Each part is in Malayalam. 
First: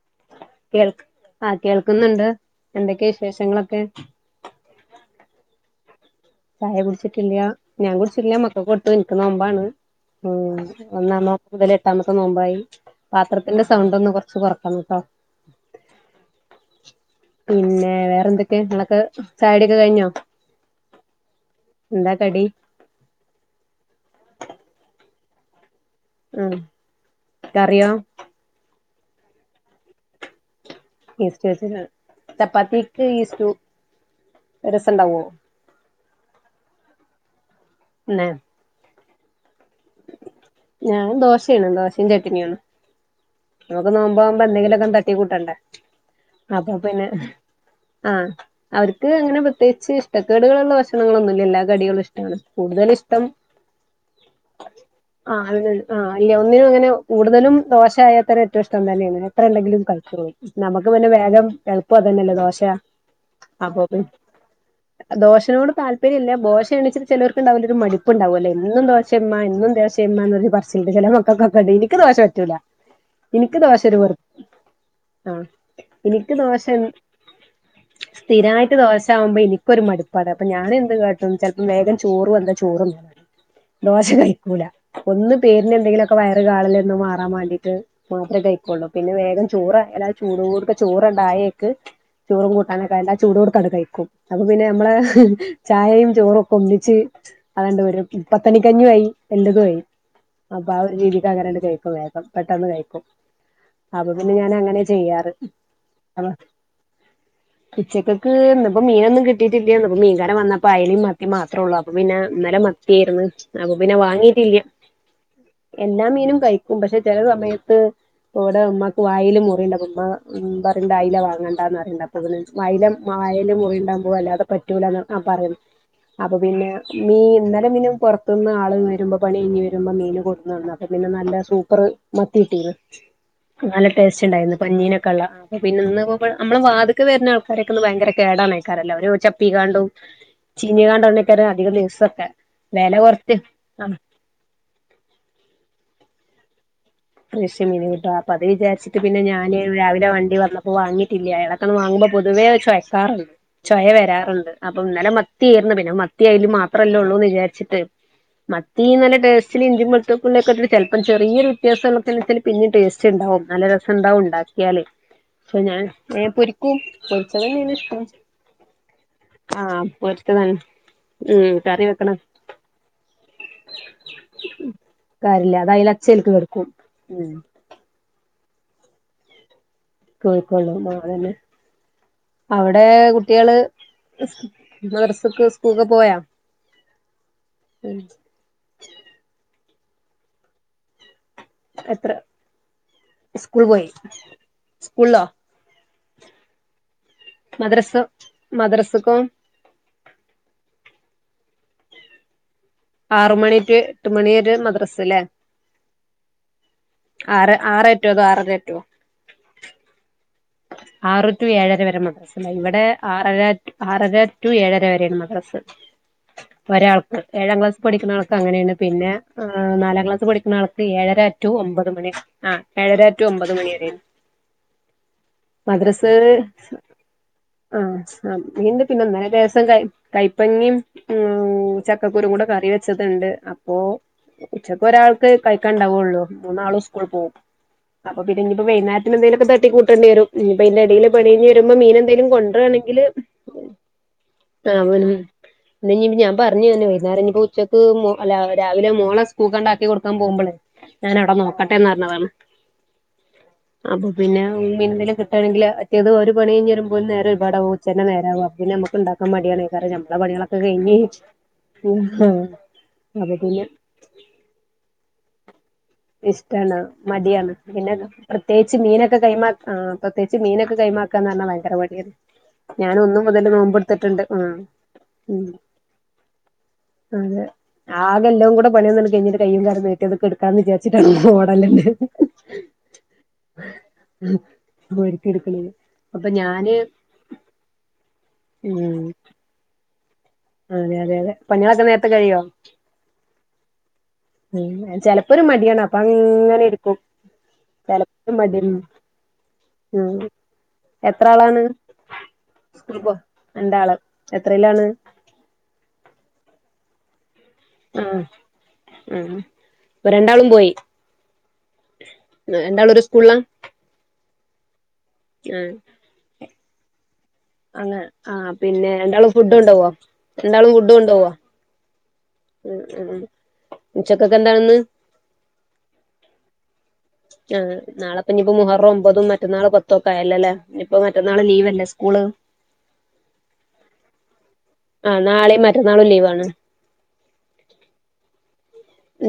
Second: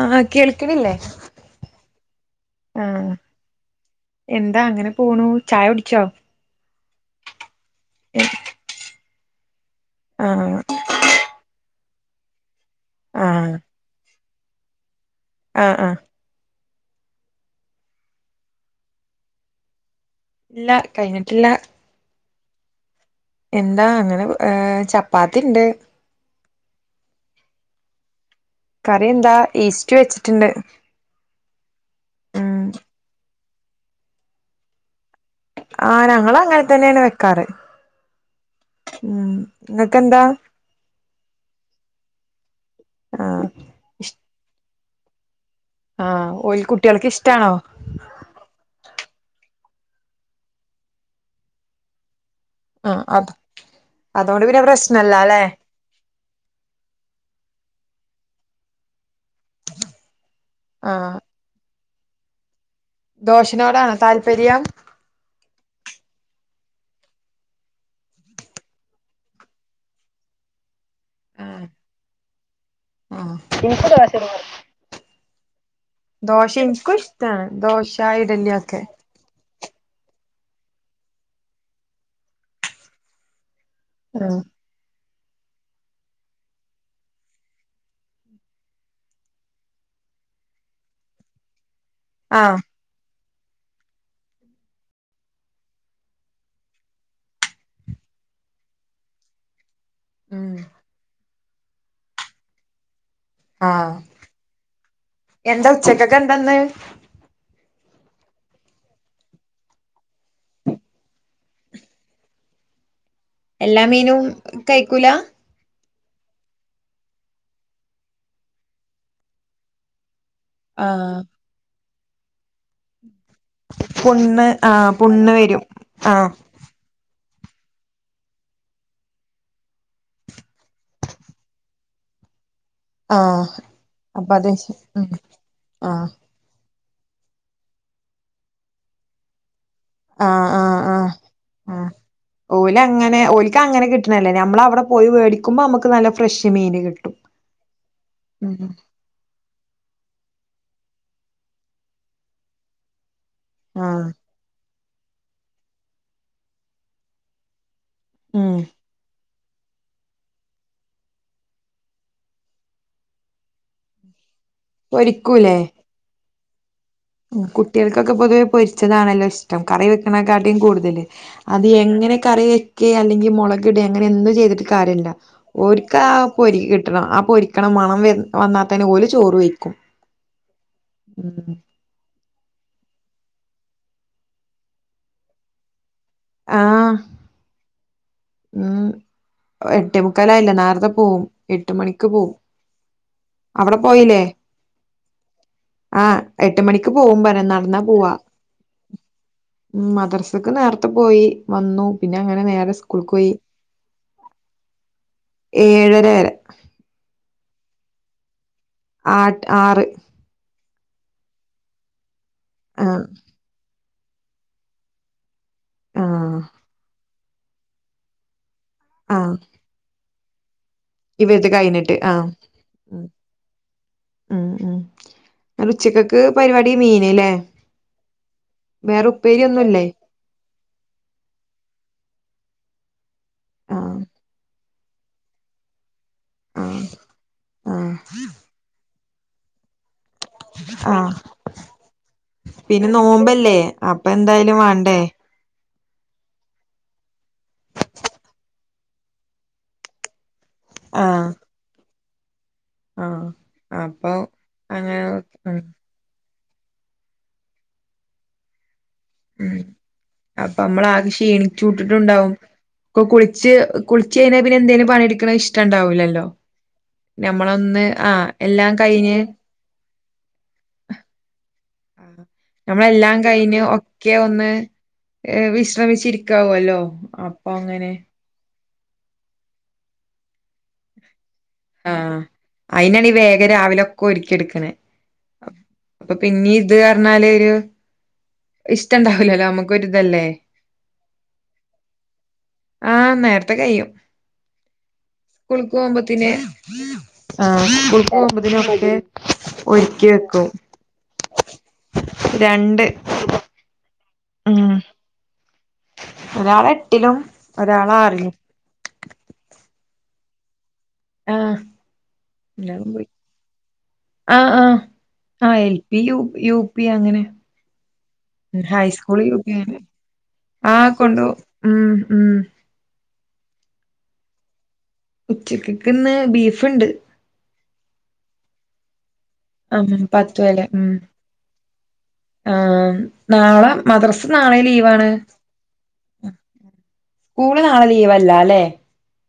ആ കേൾക്ക്ണില്ലേ ക്ക്ന്ന്ണ്ട് ആ എന്താ അങ്ങനെ പോണു ചായ കുടിച്ചോ ചായ കുടിച്ചിട്ടില്ല ഞാൻ കുടിച്ചിട്ടില്ല മക്കക്ക് കൊട്ത്തു ഇൻക്ക് നോമ്പാണ് ഉം ആഹ് ഒന്നാം നോമ്പ് മുതൽ എട്ടാമത്തെ നോമ്പായി പാത്രത്തിന്റെ സൗണ്ട് ഒന്ന് കൊർച്ച് കൊർ [unintelligible] ആ ആ പിന്നെ വേറെ എന്തൊക്കെ ഇങ്ങളൊക്കെ ചായൊടി ഒക്കെ കഴിഞ്ഞോ ഇല്ല കഴിഞ്ഞിട്ടില്ല എന്താ കടി എന്താ അങ്ങനെ ഏ ചപ്പാത്തി ഇണ്ട് ഉം കറിയോ കറി എന്താ ഈസ്റ്റ് വെച്ചിട്ട്ണ്ട് ഈസ്റ്റ് വെച്ചക്കാണ് ചപ്പാത്തിക്ക് ഈസ്റ്റു അയ് രസണ്ടാവോ ആ ഞങ്ങള് അങ്ങനെ തന്നെയാണ് വെക്കാറ് ഏ ഉം നിങ്ങക്കെന്താ ഞൻ ദോശയാണ് ദോശയും ചട്ടിനിയാണ് ആഹ് നമുക്ക് നോമ്പാകുമ്പോ എന്തെങ്കി എന്തേലൊക്കെ തട്ടികൂട്ടണ്ടെ ആഹ് ഓല് അപ്പൊ പിന്നെ കുട്ടികൾക്ക് ഇഷ്ടാണോ ആ അവർക്ക് അങ്ങനെ പ്ര ഇച്ച് ഇഷ്ട കേടുകളുള്ള ഭക്ഷണങ്ങളൊന്നുമല്ലാ എല്ലാ കടികളും ഇഷ്ട്ടാ ആ കൂടുതൽ ആഹ് ഇഷ്ട്ടം അത് അതുകൊണ്ട് പിന്നെ പ്രശ്നല്ല അല്ലെ ആണ് ആ അല്ല ഒന്നിനുങ്ങനെ കൂടുതലും ദോശായയാ തന്നെ ഏറ്റവും ഇഷ്ടം തന്നെയാണ് എത്ര ഉണ്ടെങ്കിലും കഴിച്ചോളും നമുക്ക് പിന്നെ ആഹ് വേഗം എളുപ്പം തന്നെല്ലേ ദോശ അ ദോശനോടാണോ താല്പര്യം ദോശനോട് താല്പര്യം ഇല്ല ദോശ ണിച്ച് ചിലർക്ക്ണ്ടാവില്ലേ മടിപ്പുണ്ടാവൂല്ലേ എന്നും ദോശമ്മ എന്നും ദോശ ചില മക്കൾക്കൊക്കെ ഉണ്ട് എനിക്ക് ദോശ പറ്റൂല ഇനിക്ക് ദോശ [unintelligible] ആ എനിക്ക് ദോശം എനിക്കും ഇഷ്ടാണ് ദോശ ഇഡലി സ്ഥിരായിട്ട് ഒക്കെ ദോശ ആവുമ്പോ എനിക്ക് എനിക്കൊരു ഒരു മടുപ്പാണ് അപ്പൊ ഞാന് എന്ത് കാട്ടും ചെലപ്പോ വേഗം ചോറ് വെന്താ ചോറ് തിന്നും ദോശ ആഹ് കഴിക്കൂല ഒന്ന് പേരിന് എന്തെങ്കിലുമൊക്കെ വയറ് കാളല് ഒന്ന് മാറാൻ വേണ്ടീട്ട് മാത്രേ കഴിക്കൊള്ളൂ പിന്നെ വേഗം ചോറ് എല്ലാ ചൂടൊട്ക്കെ ചോറ്ണ്ടായേയ്ക്ക് ചോറും ആഹ് കൂട്ടാനൊക്കെ [unintelligible] ചൂടോട്ക്കെ അങ്ങ് കഴിക്കും അപ്പൊ പിന്നെ നമ്മളെ ചായയും ചോറും ഒക്കെ ഒന്നിച്ച് അതണ്ട് വര പത്തണി കഞ്ഞിയും ആയി എല്ലതും ആയി ഉം അപ്പൊ ആ ഒരു രീതിക്കങ്ങനെ കഴിക്കും വേഗം പെട്ടെന്ന് കഴിക്കും ആഹ് അപ്പൊ പിന്നെ ഞാൻ അങ്ങനെ ചെയ്യാറ് എന്താ ഉച്ചക്കൊക്കെ എന്താന്ന് ഉച്ചക്കക്ക് ഇന്ന് മീനൊന്നും കിട്ടിയിട്ടില്ല മീൻകാരം വന്നപ്പം അയ്ലയും മത്തി മാത്രേ ഉള്ളൂ അപ്പം പിന്നെ ഇന്നലെ മത്തി കായിരുന്നു അപ്പൊ എല്ലാ പിന്നെ മീനും വാങ്ങീട്ടില്ല കഴിക്കൂല എല്ലാ മീനും കഴിക്കും പക്ഷെ ചില സമയത്ത് ഓലെ ഉമ്മാക്ക് വായില് മുറിണ്ട് അപ്പം ഇമ്മ എ പറയണ്ട അയ്ല ആഹ് വാങ്ങണ്ടാന്ന് പറ അപ്പോതിന് അയിലം മായേല് പോയീണ്ടാവുബോ അല്ലാതെ പുണ്ണ് ആഹ് പറ്റൂലന്ന് പുണ്ണ് പറയുന്നു വരും ആഹ് അപ്പൊ പിന്നെ മീൻ ഇന്നലെ പിന്നെ പുറത്തുന്ന് ആള് വരുമ്പോൾ പണി കഴിഞ്ഞ് വരുമ്പോ മീൻ കൊടുന്നന്നു അപ്പൊ പിന്നെ നല്ല സൂപ്പർ മത്തി കിട്ടീന്ന് ആഹ് നല്ല ടേസ്റ്റ് അപ്പൊ അത് ഉണ്ടായിരുന്നു പഞ്ഞീനൊക്കെ ഉം ഉള്ള അ പിന്നെ ഇന്ന് ആഹ് നമ്മളെ വാത ക്കെ വര്ണ ആൾക്കാരേക്കന്ന് ഭയങ്കര കേടാണയ്ക്കാരല്ലൊ ഒരു ചപ്പി കാ ഔ ആഹ് ചീഞ്ഞ ആഹ് ആഹ് കാൺണ്ടേക്കാരം അധിക ആഹ് ദിവസൊക്കെ ഓല് വെല അങ്ങനെ കൊറച്ച് ഓലക്ക് അങ്ങനെ ആഹ് കിട്ടണല്ലേ നമ്മളെ അവിടെ പോയി മേടിക്കുപോ നമുക്ക് നല്ല ഫ്രഷ് മീൻ കിട്ടും ഫ്ലഷ് മീന് കിട്ടും അപ്പൊ അത് ഉം വിചാരിച്ചിട്ട് പിന്നെ ഞാന് രാവിലെ വണ്ടി വന്നപ്പോ വാങ്ങി ഇല്ല അയാളേക്കന്ന് വാങ്ങുമ്പോ പൊതുവേ ചൊയ്ക്കാറുണ്ട് ചൊയ ആഹ് വരാറുണ്ട് ഇന്നലെ മത്തി ആയിരുന്നു പിന്നെ മത്തിം അയ്ലയും മാത്രമല്ലേ ഉള്ളൂ എന്ന് വിചാരിച്ചിട്ട് ഉം മത്തി നല്ല ടേസ്റ്റ് ഇച്ചിരി ഇഞ്ചിം വെളുത്തുള്ളിയും ഓക്കെ ഇട്ടിട്ട് ചെലപ്പം ചറിയ ഒരു [unintelligible] പിന്നെ ടേസ്റ്റ് ഉണ്ടാവും നല്ല രസം ഉണ്ടാവും ഉണ്ടാക്കിയാല് പക്ഷേ പൊരിക്കൂലേ ഞാൻ പൊരി കുട്ടികൾക്കൊക്കെ പൊതുവെ പൊരിച്ചതാണല്ലോ ഇഷ്ടം ആഹ് കറി പൊരിച്ചതാണ് വെക്ക്ണേക്കാട്ടിലും കൂടുതല് ഉം അത് കറി വെക്കണ എങ്ങനെ കറി വെക്കെ അല്ലെങ്കിൽ മുളക്ഇടെ അങ്ങനെ എന്തും ചെയ്തിട്ട് കാര്യല്ല അത് ഓര്ക്കാ അയിലച്ചേൽക്ക് പൊരി പൊരി കെടക്കും കിട്ടണം ആ ഉം പൊരിക്കണ മണം വന്നാതന്നേ ഓല് ചോറ് പോലെ ചോറ് വെഴ്ക്കും കഴിക്കോള്ളൂ ആ അതെന്നെ അവിടെ കുട്ടികള് മദ്രസ്സക്കും സ്കൂൾക്കും പൊ ആ ഉം [unintelligible] എട്ടേമുക്കാലയില്ലേ നേർത്തെ പോവും എട്ട് മണിക്ക് എത്ര പോവും സ്കൂൾ അവിടെ പൊയി സ്കൂൾളോ ആ എട്ട് മണിക്ക് മം പോകുബോ ന്നാ നടന്നാ പോവാ മദ്രസക്കും മദ്രസക്ക് നേരത്തെ പൊ പോയി വന്നു പിന്നെ അങ്ങനെ നേരെ സ്കൂൾക്ക് പോയി ആറ് മണി റ്റൂ എട്ട് മണി വരെ മദ്രസ്സല്ലേ ഏഴര വരെ ആറ ആറേറ്റൂ ആറര ടു ആ ആറ് ആറ് ടു ഏഴര വരെ മദ്രസ് ഇണ്ടായി ഇവടെ ആഹ് ആറര ടു ആറര ടു ഏഴര വരെയാണ് മദ്രസ് ആഹ് ഒരാൾ ഏഴാം ക്ലാസ് പഠിക്ക്ണ ആൾക്ക് അങ്ങനെയാണ് പിന്നെ ആഹ് നാലാം ക്ലാസ് പഠിക്ക്ണ ആൾക്ക് ട്ട് ഏഴര ഇവര്ത് ടു ഒമ്പത് കഴിഞ്ഞിട്ട് മണി ആഹ് ആ ഉം ഏഴര ടു ഒമ്പത് മണി വരെയാണ് ഉം ന്നട്ട് മദ്രസ് ഉച്ചക്കക്ക് പരിപാടി മീന് ല്ലേ ആ ആ മീൻ ഇണ്ട് പിന്നെ വേറെ ഇന്നലെ രേസം കൈ ഉപ്പേരിയൊന്നുല്ലേ കൈപ്പങ്ങിം ഉം ചക്കക്കുരുക്കുടെ കറി വെച്ചത് ഇണ്ട് അപ്പോ ആഹ് ഉച്ചക്ക് ഒരാൾക്ക് കഴിക്കാൻ ഇണ്ടാവൊള്ളു മൂന്നാളും ആഹ് സ്കൂൾ പോവും ആഹ് അപ്പൊ പിന്നെപ്പോ വൈനാര്ത്തിന് എന്തെലും ഒക്കെ തട്ടി കൂ ടെണ്ടി വെരും ഇഞ്ഞ്പ്പ അയിന്റെ എടീൽ ആഹ് പണി കഴ്ഞ്ഞ് വരുമ്പോ മീനെന്തെലും പിന്നെ കൊണ്ട്രാണെങ്കിൽ നോമ്പല്ലേ അപ്പൊ എന്തായാലും ആ [unintelligible] വാണ്ടേ ഇന്ന് ഇഞ്പ്പ ഞാൻ പർഞ്ഞ് ഇതെന്നെ വൈന്നാരം ഇഞ്ഞിപ്പ ഉച്ചക്ക് മോ അല്ല രാവിലെ മോളെ സ്കൂൾക്കാണ്ട് ആക്കി കൊട്ക്കാൻ പോവ്മ്പളെ ഞാൻ അവിടെ നോക്കട്ടെന്ന് പറഞ്ഞതാണ് ആ അപ്പൊ ഇന്ന് അങ്ങനെ എന്തെങ്കിലും ഉം കിട്ടുകണെങ്കിൽ മറ്റേത് ഒരു പണി നേരെ ഇപാടാവകു നേരകും പിന്നെ ഉണ്ടാക്കാൻ ഉം മടിയാണ് കാരണം ഞമ്മടെ അപ്പൊ പണികളൊക്കെ കഴിഞ്ഞ് നമ്മളാകെ ക്ഷീണിച്ചൂട്ടിട്ടുണ്ടാവും അപ്പൊ കുളിച്ച് പിന്നെ കുളിച്ച് കഴിഞ്ഞാൽ പിന്നെ എന്തേലും പണിയെടുക്കണ ഇഷ്ട ഇഷ്ടല്ല മടിയാണ് ഞമ്മളൊന്ന് പിന്നെ ആഹ് എല്ലാം പ്രത്യേകിച്ച് കഴിഞ്ഞ് മീനൊക്കെ കൈ മ പ്രത്യേകിച്ച് മീനൊക്കെ കൈ ഭയങ്കര മടിയാണ് ഞാൻ നമ്മളെല്ലാം ഒന്നു മുതൽ കഴിഞ്ഞ് ഒക്കെ നോമ്പടുത്തിട്ടുണ്ട് മ് ഒന്ന് മ് ഏഹ് വിശ്രമിച്ചിരിക്കാവല്ലോ അതെ അപ്പൊ അങ്ങനെ ആകെല്ലവും കൂടെ പണിയന്ന കഴിഞ്ഞിട്ട് [unintelligible] [unintelligible] ക്കെടുക്കാന്ന് വിചാച്ചിട്ട ആ അയിനാണീ വേഗം രാവിലൊക്കെ ഒരുക്കി എടുക്കണ ഓര്ക്ക് എടുക്കണത് അപ്പൊ പിന്നീ ഇത് ഞാന് കാരണമാലെ ഒരു ഇഷ്ടം ഉം ഇണ്ടാവലല്ലോ നമുക്ക് ഒരു അതെ അതെ അതെ പണികളൊക്കെ നേരത്തെ കഴിയോ ആഹ് നേരത്തെ കഴിയും ചിലപ്പോരു മടിയാണ് അപ്പ ഇങ്ങ ആ [unintelligible] ഉം ഒരുക്കി ഉം വെക്കും എത്ര ആളാണ് രണ്ട് [unintelligible] രണ്ട് ആള് ഉം എത്രയിലാണ് ഒരാള് എട്ടിലും ഒരാള് ആഹ് ആറിലും ഇപ്പൊ രണ്ടാളും പോയി ആഹ് രണ്ടാളും ഒരു സ്കൂളില ആ ആ ആ എൽ പി യു പി അങ്ങനെ അങ്ങനെ ആഹ് പിന്നെ രണ്ടാളും ഫുഡ് ഹൈസ്കൂളക്കെ കൊണ്ടോവോ രണ്ടാളും ആ ഫുഡ് കൊണ്ട് കൊണ്ടോവോ പോകും. മ് [unintelligible] ഉച്ചക്കൊക്കെ എന്താണന്ന് ഉച്ചക്ക്ക്ക്ന്ന് ബീഫ്ണ്ട് ആ നളെപ്പനിപ്പ മുഹറും ഒമ്പതും മ മറ്റന്നാള് ഉം പത്തൊക്കെ പത്ത് ആല്ലേ ഇനിപ്പൊ മറ്റന്നാള് ലീവ്ല്ലേ സ്കൂള് ആ നാളെ മദ്രാസ നാളെ ലീവ ആഹ് നാളെയും മറ്റന്നാളും ലീവാണ് സ്കൂള് നാളെ ലീവല്ല ലേ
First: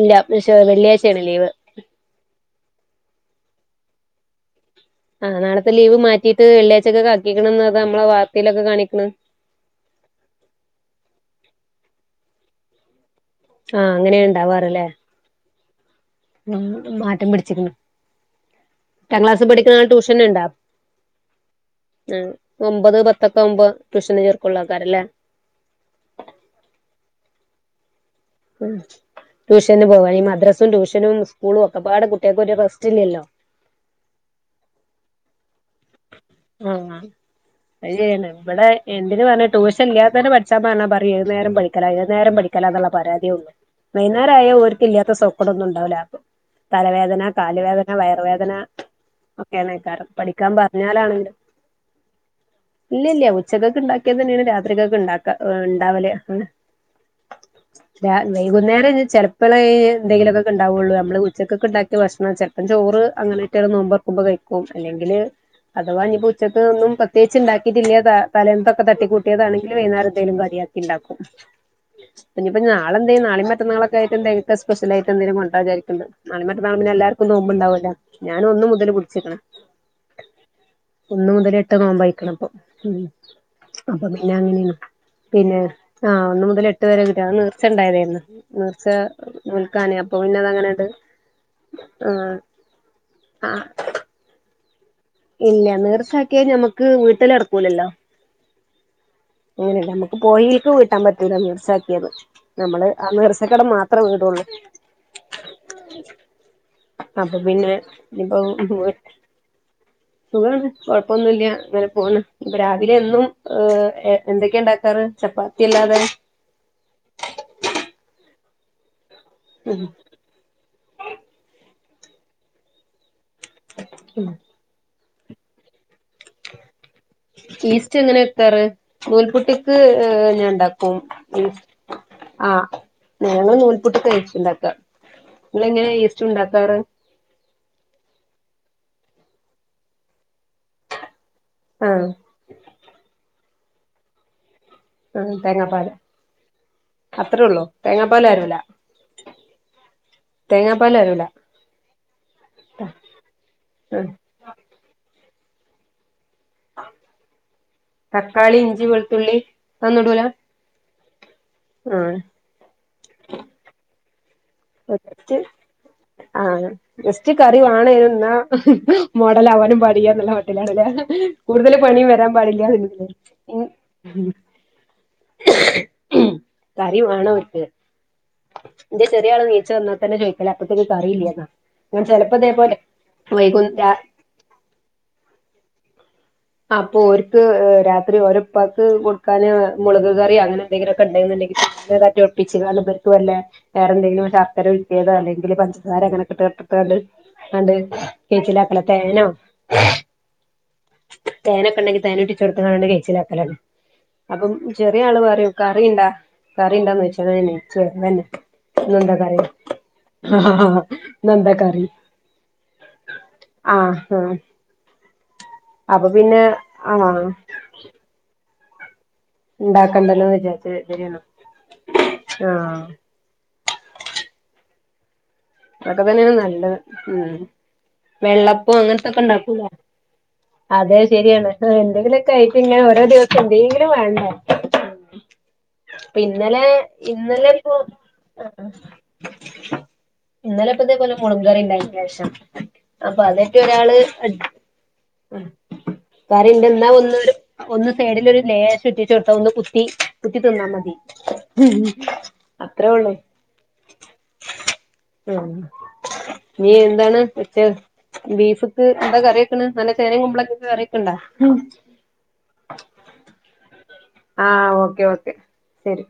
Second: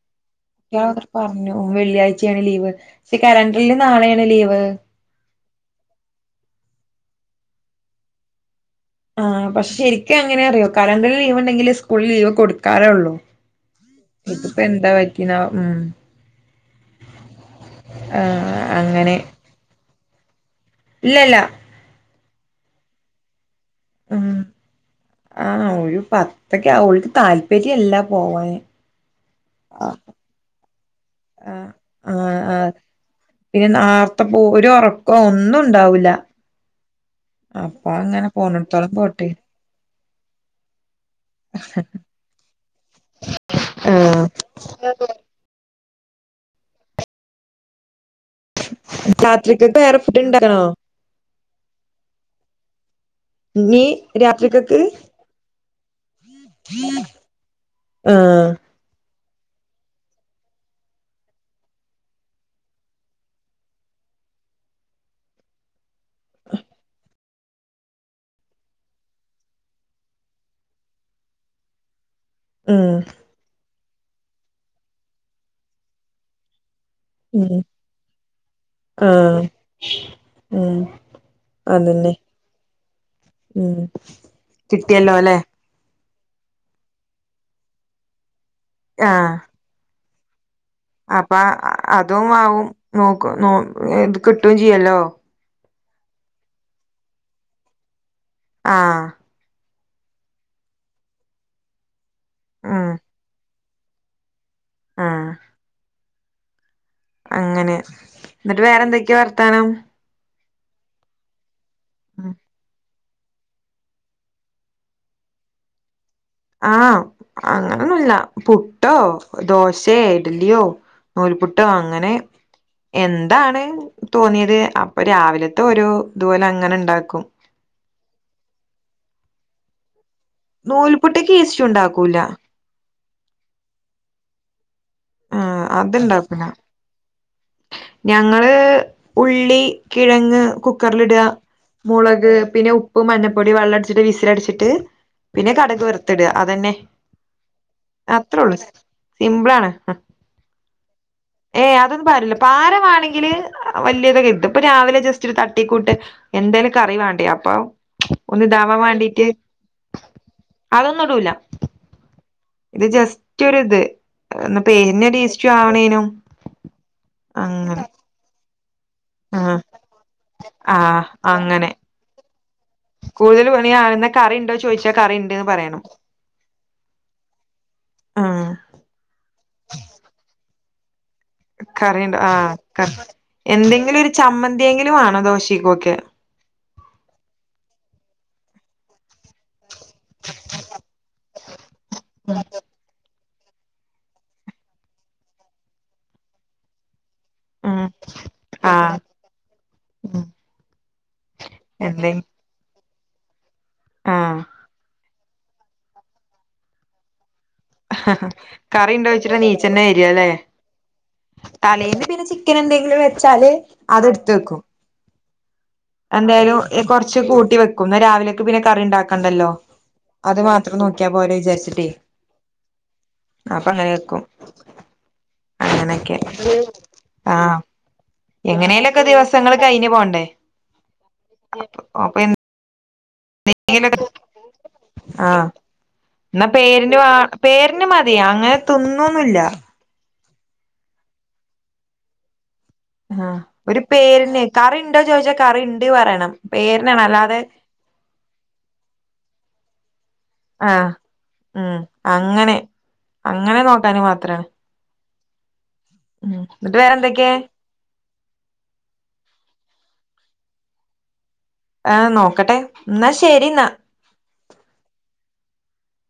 ഇല്ല പക്ഷെ വെള്ളിയാഴ്ചയാണ് ലീവ് പറഞ്ഞു വെള്ളിയാഴ്ചയാണ് ലീവ് പക്ഷെ കലണ്ടറില് നാളെയാണ് ലീവ് ആ നാളത്തെ ലവ് മാറ്റിട്ട് വെള്ളിയഴ്ചക്ക ആക്കിയേക്കണ് നമ്മള വാർത്തയിലൊക്കെ കാണിക്ക ആ പക്ഷെ ശരിക്കും അങ്ങനെ അറിയോ കലണ്ടറി ലീവ് ഉണ്ടെങ്കിൽ സ്കൂളിൽ ലീവ് കൊടുക്കാറോള്ളു ആഹ് അങ്ങനെ ഇതിപ്പ ഇണ്ടാവാറല്ലേ എന്താ പറ്റിന്നാവോ മ്മ് [unintelligible] മാറ്റം പിടിച്ക്ക്ണ് ആഹ് ഇറ്റ ക്ലാസ് പഠിക്കണ ട്യൂഷന ഉണ്ടാവ ല്ല ല്ല ആ ഒമ്പത് പത്തൊക്കെ ഒമ്പത് മ് ആ ഒരു പത്തൊക്കെ ഓല്ക്ക് താല്പര്യംല്ല മ് ട്യൂഷന് പോണഈ മദ്രാസും ട്യൂഷ ആ ആ ആ ഇല്ലല്ലോ പിന്നെ നാർത്ത പോ ഒരു ഉറ [unintelligible] ഒന്നും ഉണ്ടാവൂല്ല ആ ആ ഏ നമ്മടെ എന് പറഞ്ഞ ട്യൂഷ ഇല്ലാത്തെന്നെ പഠിച്ചാ പറഞ്ഞാ പറയും ഏതുന്നേരം പഠിക്കല ഏു നേര പഠിക്കാ പരാതിയേ ഒള്ളു ആഹ് വൈകുന്നേരായ ഓർക്ക ഇല്ലാത്ത സൊക്കടൊന്നുംണ്ടാവില്ല തലവേദന കാല് വേദന വയർ വേദന രാത്രിക്കക്ക് വേറെ ഒക്കെയാണ്ക്കാരം ഫുഡ് പഠിക്കാൻ ഇണ്ടാക്കണോ? പറഞ്ഞാലാണ് [unintelligible] ഇല്ലില്ല ഉച്ചക്കൊക്കെ ഇനി ഉണ്ടാക്കിയത് തന്നെയാണ് രാത്രിക്കക്ക് രാത്രികൊക്കെ ഉണ്ടാക്ക ഉണ്ടാവല് ആഹ് വൈകുന്നേരം ചെല ഇപ്പോളേ എന്തെങ്കിലുമൊക്കെ ഉണ്ടാവയുള്ളൂ നമ്മള് ഉച്ചക്കെ ഉണ്ടാക്കിയ ഭക്ഷണം ചിലപോ ചോറ് അങ്ങനെട്ട നോമ്പോറക്കുമ്പോഴ അല്ലെങ്കിൽ അഥവാഞ്ഞ ഉച്ചത്തൊന്നും പ്രത്യേകച്ച് ഉണ്ടാക്കിയിട്ടില്ല തലത്തൊക്കെ തട്ട കൂട്ടിയതാണെങ്ക വകേരന്തേും കയാിയിില്ല ഉണ്ടാക്കും ഇനിയിപ്പോ ഉം നാളെയെന്ത് ചെയ്യും നാളെയും മറ്റന്നാളുമൊക്കെ ആയിട്ട് എന്തെങ്കിലും സ്പെഷ്യലായിട്ട് എന്തേലും കൊണ്ടരാന്ന് വിചാരിക്കുന്നുണ്ട് നാളെയും മറ്റ നെ എല്ലാർക്കും ഉം നോമ്പണ്ടാവല്ല ഞാന് ഒന്ന് മുതല് പുടിച്ച്ക്ക്ണ് ആഹ് ഉം ഒന്ന് മുതൽ എട്ട് അതന്നെ ആയിക്ക്ണ് അപ്പൊ ഉം ഉം അപ്പൊ പിന്നെ അങ്ങനെയാണ് കിട്ടിയല്ലോ ല്ലേ പിന്നെ ആഹ് ഒന്നു മുതൽ എട്ട് വരെ കിട്ടി നേർച്ച ഉണ്ടായതായിന്ന് നേർച്ച ആഹ് നോൽക്കാനേ അപ്പൊ പിന്നെത് അങ്ങനെ അപ്പ അതും ആവും നോക്ക നോ ആ ഇത് കിട്ടും ചെയ്യല്ലോ ഇല്ല നേർച്ചാക്കിയ നമ്മക്ക് വീട്ടിൽ നടക്കൂലല്ലോ ആഹ് അങ്ങനെയല്ല നമുക്ക് പോയിേക്ക് കൂട്ടാൻ പറ്റൂല നീർച്ചാക്കിയത് നമ്മള് ഉം ആനീർച്ച നീർച്ചക്കടം മാത്രമേ വിടുള്ളൂ ആഹ് അപ്പൊ പിന്നെ അങ്ങനെ ഇപ്പൊ എന്നിട്ട് വേറെന്തൊക്കെയാ വർത്താനം? സുഖാണ് കൊഴപ്പൊന്നും ഇല്ല അങ്ങനെ പോണ് ഇപ്പൊ രാവി എന്നും എന്തൊക്കെയ ഉണ്ടാക്കാറ് ചപ്പാത്തി അല്ലാതെ ആഹ് അങ്ങനൊന്നു മില്ല പുട്ടോ ദോശയേ ഇഡ്ലിയോ നൂൽപ്പുട്ടോ അങ്ങനെ എ ന്താണ് തോന്നിയത് അപ്പൊ രാവിലത്തെ ഒരു ഇതുപോലെ അങ്ങനെണ്ടാക്കും റ് നൂൽപുട്ടിക്ക് ഞാ ഉണ്ടാക്കും നൂൽപുട്ട്ക്ക് ഈസ്റ്റ് ഉണ്ടാക്കൂല ആഹ് ഞങ്ങള് നൂൽപൊട്ട് തയ്ച്ചു ഉണ്ടാക്ക നിങ്ങള് ആഹ് എങ്ങനാ ഇസ്റ്റ് അത്ണ്ടാക്കൂല ഉണ്ടാക്കാറ് ഞങ്ങള് ഉള്ളി കിഴങ്ങ് കുക്കറിലിട ആഹ് മുളക് പിന്നെ ഉപ്പും മഞ്ഞപ്പൊടി വെള്ളം അടിച്ചിട്ട് വിസിലടിച്ചിട്ട് ട്ട് ആഹ് പിന്നെ കടക് തേങ്ങാപ്പാല് വർത്തിട അതന്നെ അത്രേ ഉള്ളൂ അത്രേ ഉള്ളു സിമ്പിൾ ആണ് തെങ്ങാ പാൽ ഏഹ് അതൊന്നും പരലില്ല പാരമാണെങ്കില് ആഹ് വലിയതൊക്കെ ഇത് ഇപ്പൊ രാവിലെ ജസ്റ്റ് ഇച്ചിരി തട്ടിക്കൂട്ട് എന്തെല് കറി വേണ്ടേ അപ്പൊ ഒന്ന് തക്കാളി ഇതാവാൻ ഇഞ്ചി വാണ്ടീട്ട് വെളുത്തുള്ളി അതൊന്നും ഇടൂല അതൊന്നുടൂല ആഹ് ഇത് ജസ്റ്റ് ഒര്ത് ആഹ് സ്റ്റ് അഹ് ജസ്റ്റ്‌ കറി അങ്ങനെ വണനു ന്നാ ആ മോഡലാവാനും പടിയന്നുള്ള ആ മട്ടിലാണല്ലേ അങ്ങനെ കൂടുതല് പണിം വരാ പാടില്ല കൂടുതൽ പണിയാവുന്ന കറി [unintelligible] ഉണ്ടോ ചോദിച്ചാ കറി ഉണ്ട്ന്ന് പറയണം കറി വേണോര്ക്ക് ആ [unintelligible] [unintelligible] നീച്ചന്നാ തന്ന ചോദിക്കലാ [unintelligible] [unintelligible] കറിയ്ണ്ട് ആഹ് വൈകും രാ എന്തെങ്കിലും ഒരു ചമ്മന്തിയെങ്കിലും വാണം ദോശക്കൊക്കെ അപ്പൊ ഒരുക്ക് രാത്രി ഒരുപ്പക്ക് കൊടുക്കാന് മുളക് കറി അങ്ങെന്തെങ്കിലൊക്കെണ്ടെന്ന ണ്ടങ്കി [unintelligible] ഒപ്പിച്ച് [unintelligible] വല്ലേ വേറെ എന്തെലും ശർക്കരഉരികിതോ അലെങ്കില് പഞ്ചസാര അങ്ങനെട്ടിട്ട് [unintelligible] അണ്ട് ഉം ആ കേച്ചിലാക്കണ തെനോ തേനൊക്കെണ്ടെങ്കി എന്തെ തേനൊറ്റിച്ചൊടുത്ത്കാണ്ട് കെയിച്ചലാക്കലാണ് ആ അപ്പം ചെറിയാള് പറ് കറിയിണ്ടാ കറിയിണ്ടാന്ന് [unintelligible] കറിയുണ്ടോയ്ച്ചിട്ട നീച്ചന്നെ വരല്ലേ ഇന്നെന്താ കറി തലേന്ന് പിന്നെ ചിക്കന് ന്തെങ്കിലും വെച്ചാല് ആഹ് ആഹ് അതെട്ത്തക്കും അപ്പൊ പിന്നെ എന്തേലും എ കൊറ്ച്ച് ആഹ് കൂട്ടി വെക്കും ന്ന രാവിലെക്ക് പിന്നെ കറിണ്ടാക്ക് കണ്ടല്ലോ ഉണ്ടാക്കണ്ടല്ലോന്ന് അത് വിചാരിച്ച് മാത്രം നോക്കിയാ ശരിയാണ് പോരേചാരിച്ചിട്ടൈ ആഹ് അപ്പൊങ്ങനെ വെക്കും അങ്ങനൊക്കെ ഒക്കെതന്നേണ് നല്ലത് ഉം ആഹ് വെള്ളപ്പം എങ്ങനേലൊക്കെ ങ്ങനത്തൊക്കെ ദിവസങ്ങള് ഉണ്ടാക്കൂല കഴിഞ്ഞ് പോണ്ടേ അതെ ശരിയാണ് അഹ് അപ്പൊ എന്തെങ്കിലൊക്കായിറ്റം ഇങ്ങനെ [unintelligible] ദിവസം എന്തേങ്കിലും എന്തെങ്കിലൊക്കെ വേണ്ടെ ആഹ് ന്നാ പേരിന് വാ ഇന്നലെ ഇപ്പോ പേരിന് മതി അങ്ങനെതിന്നൊന്നില്ലാ ഇന്നലെപ്പതേപോലെ മൊളംകറിണ്ടാകിയശേഷം അപ്പൊ ആഹ് ഒരു അതേറ്റൊരാള് പേരിന് കറി ഇണ്ടോ ചോദിച്ചാ മ് കറി ഇണ്ട് പറയണം പേരിനാണ് കരല്ലാന്നാന്നൊരു അല്ലാതെ ഒന്ന് സൈഡിലൊരുലേശൊറ്റിച്ചൊടുത്ത ഒന്ന് കുത്തി കുത്തിതിന്നാ ആഹ് മതി ഉം അങ്ങനെ അത്രേ ഉള്ളൂ അങ്ങനെ നോക്കാന് മാത്രാണ് മ് ഉം നീ എന്നിട്ട് എന്താണ് വേറെന്തൊക്കെ ഉച്ചേ ബീഫ്ക്ക് എന്താ കറെക്ക്ണ് നല്ല ചേനേം കുമ്പളങ്ങകറിയക്കണ്ടാ ആ നോക്കട്ടെ ന്നാശരിന്നാ ആ ഓക്കെ ഓക്കെ ശരി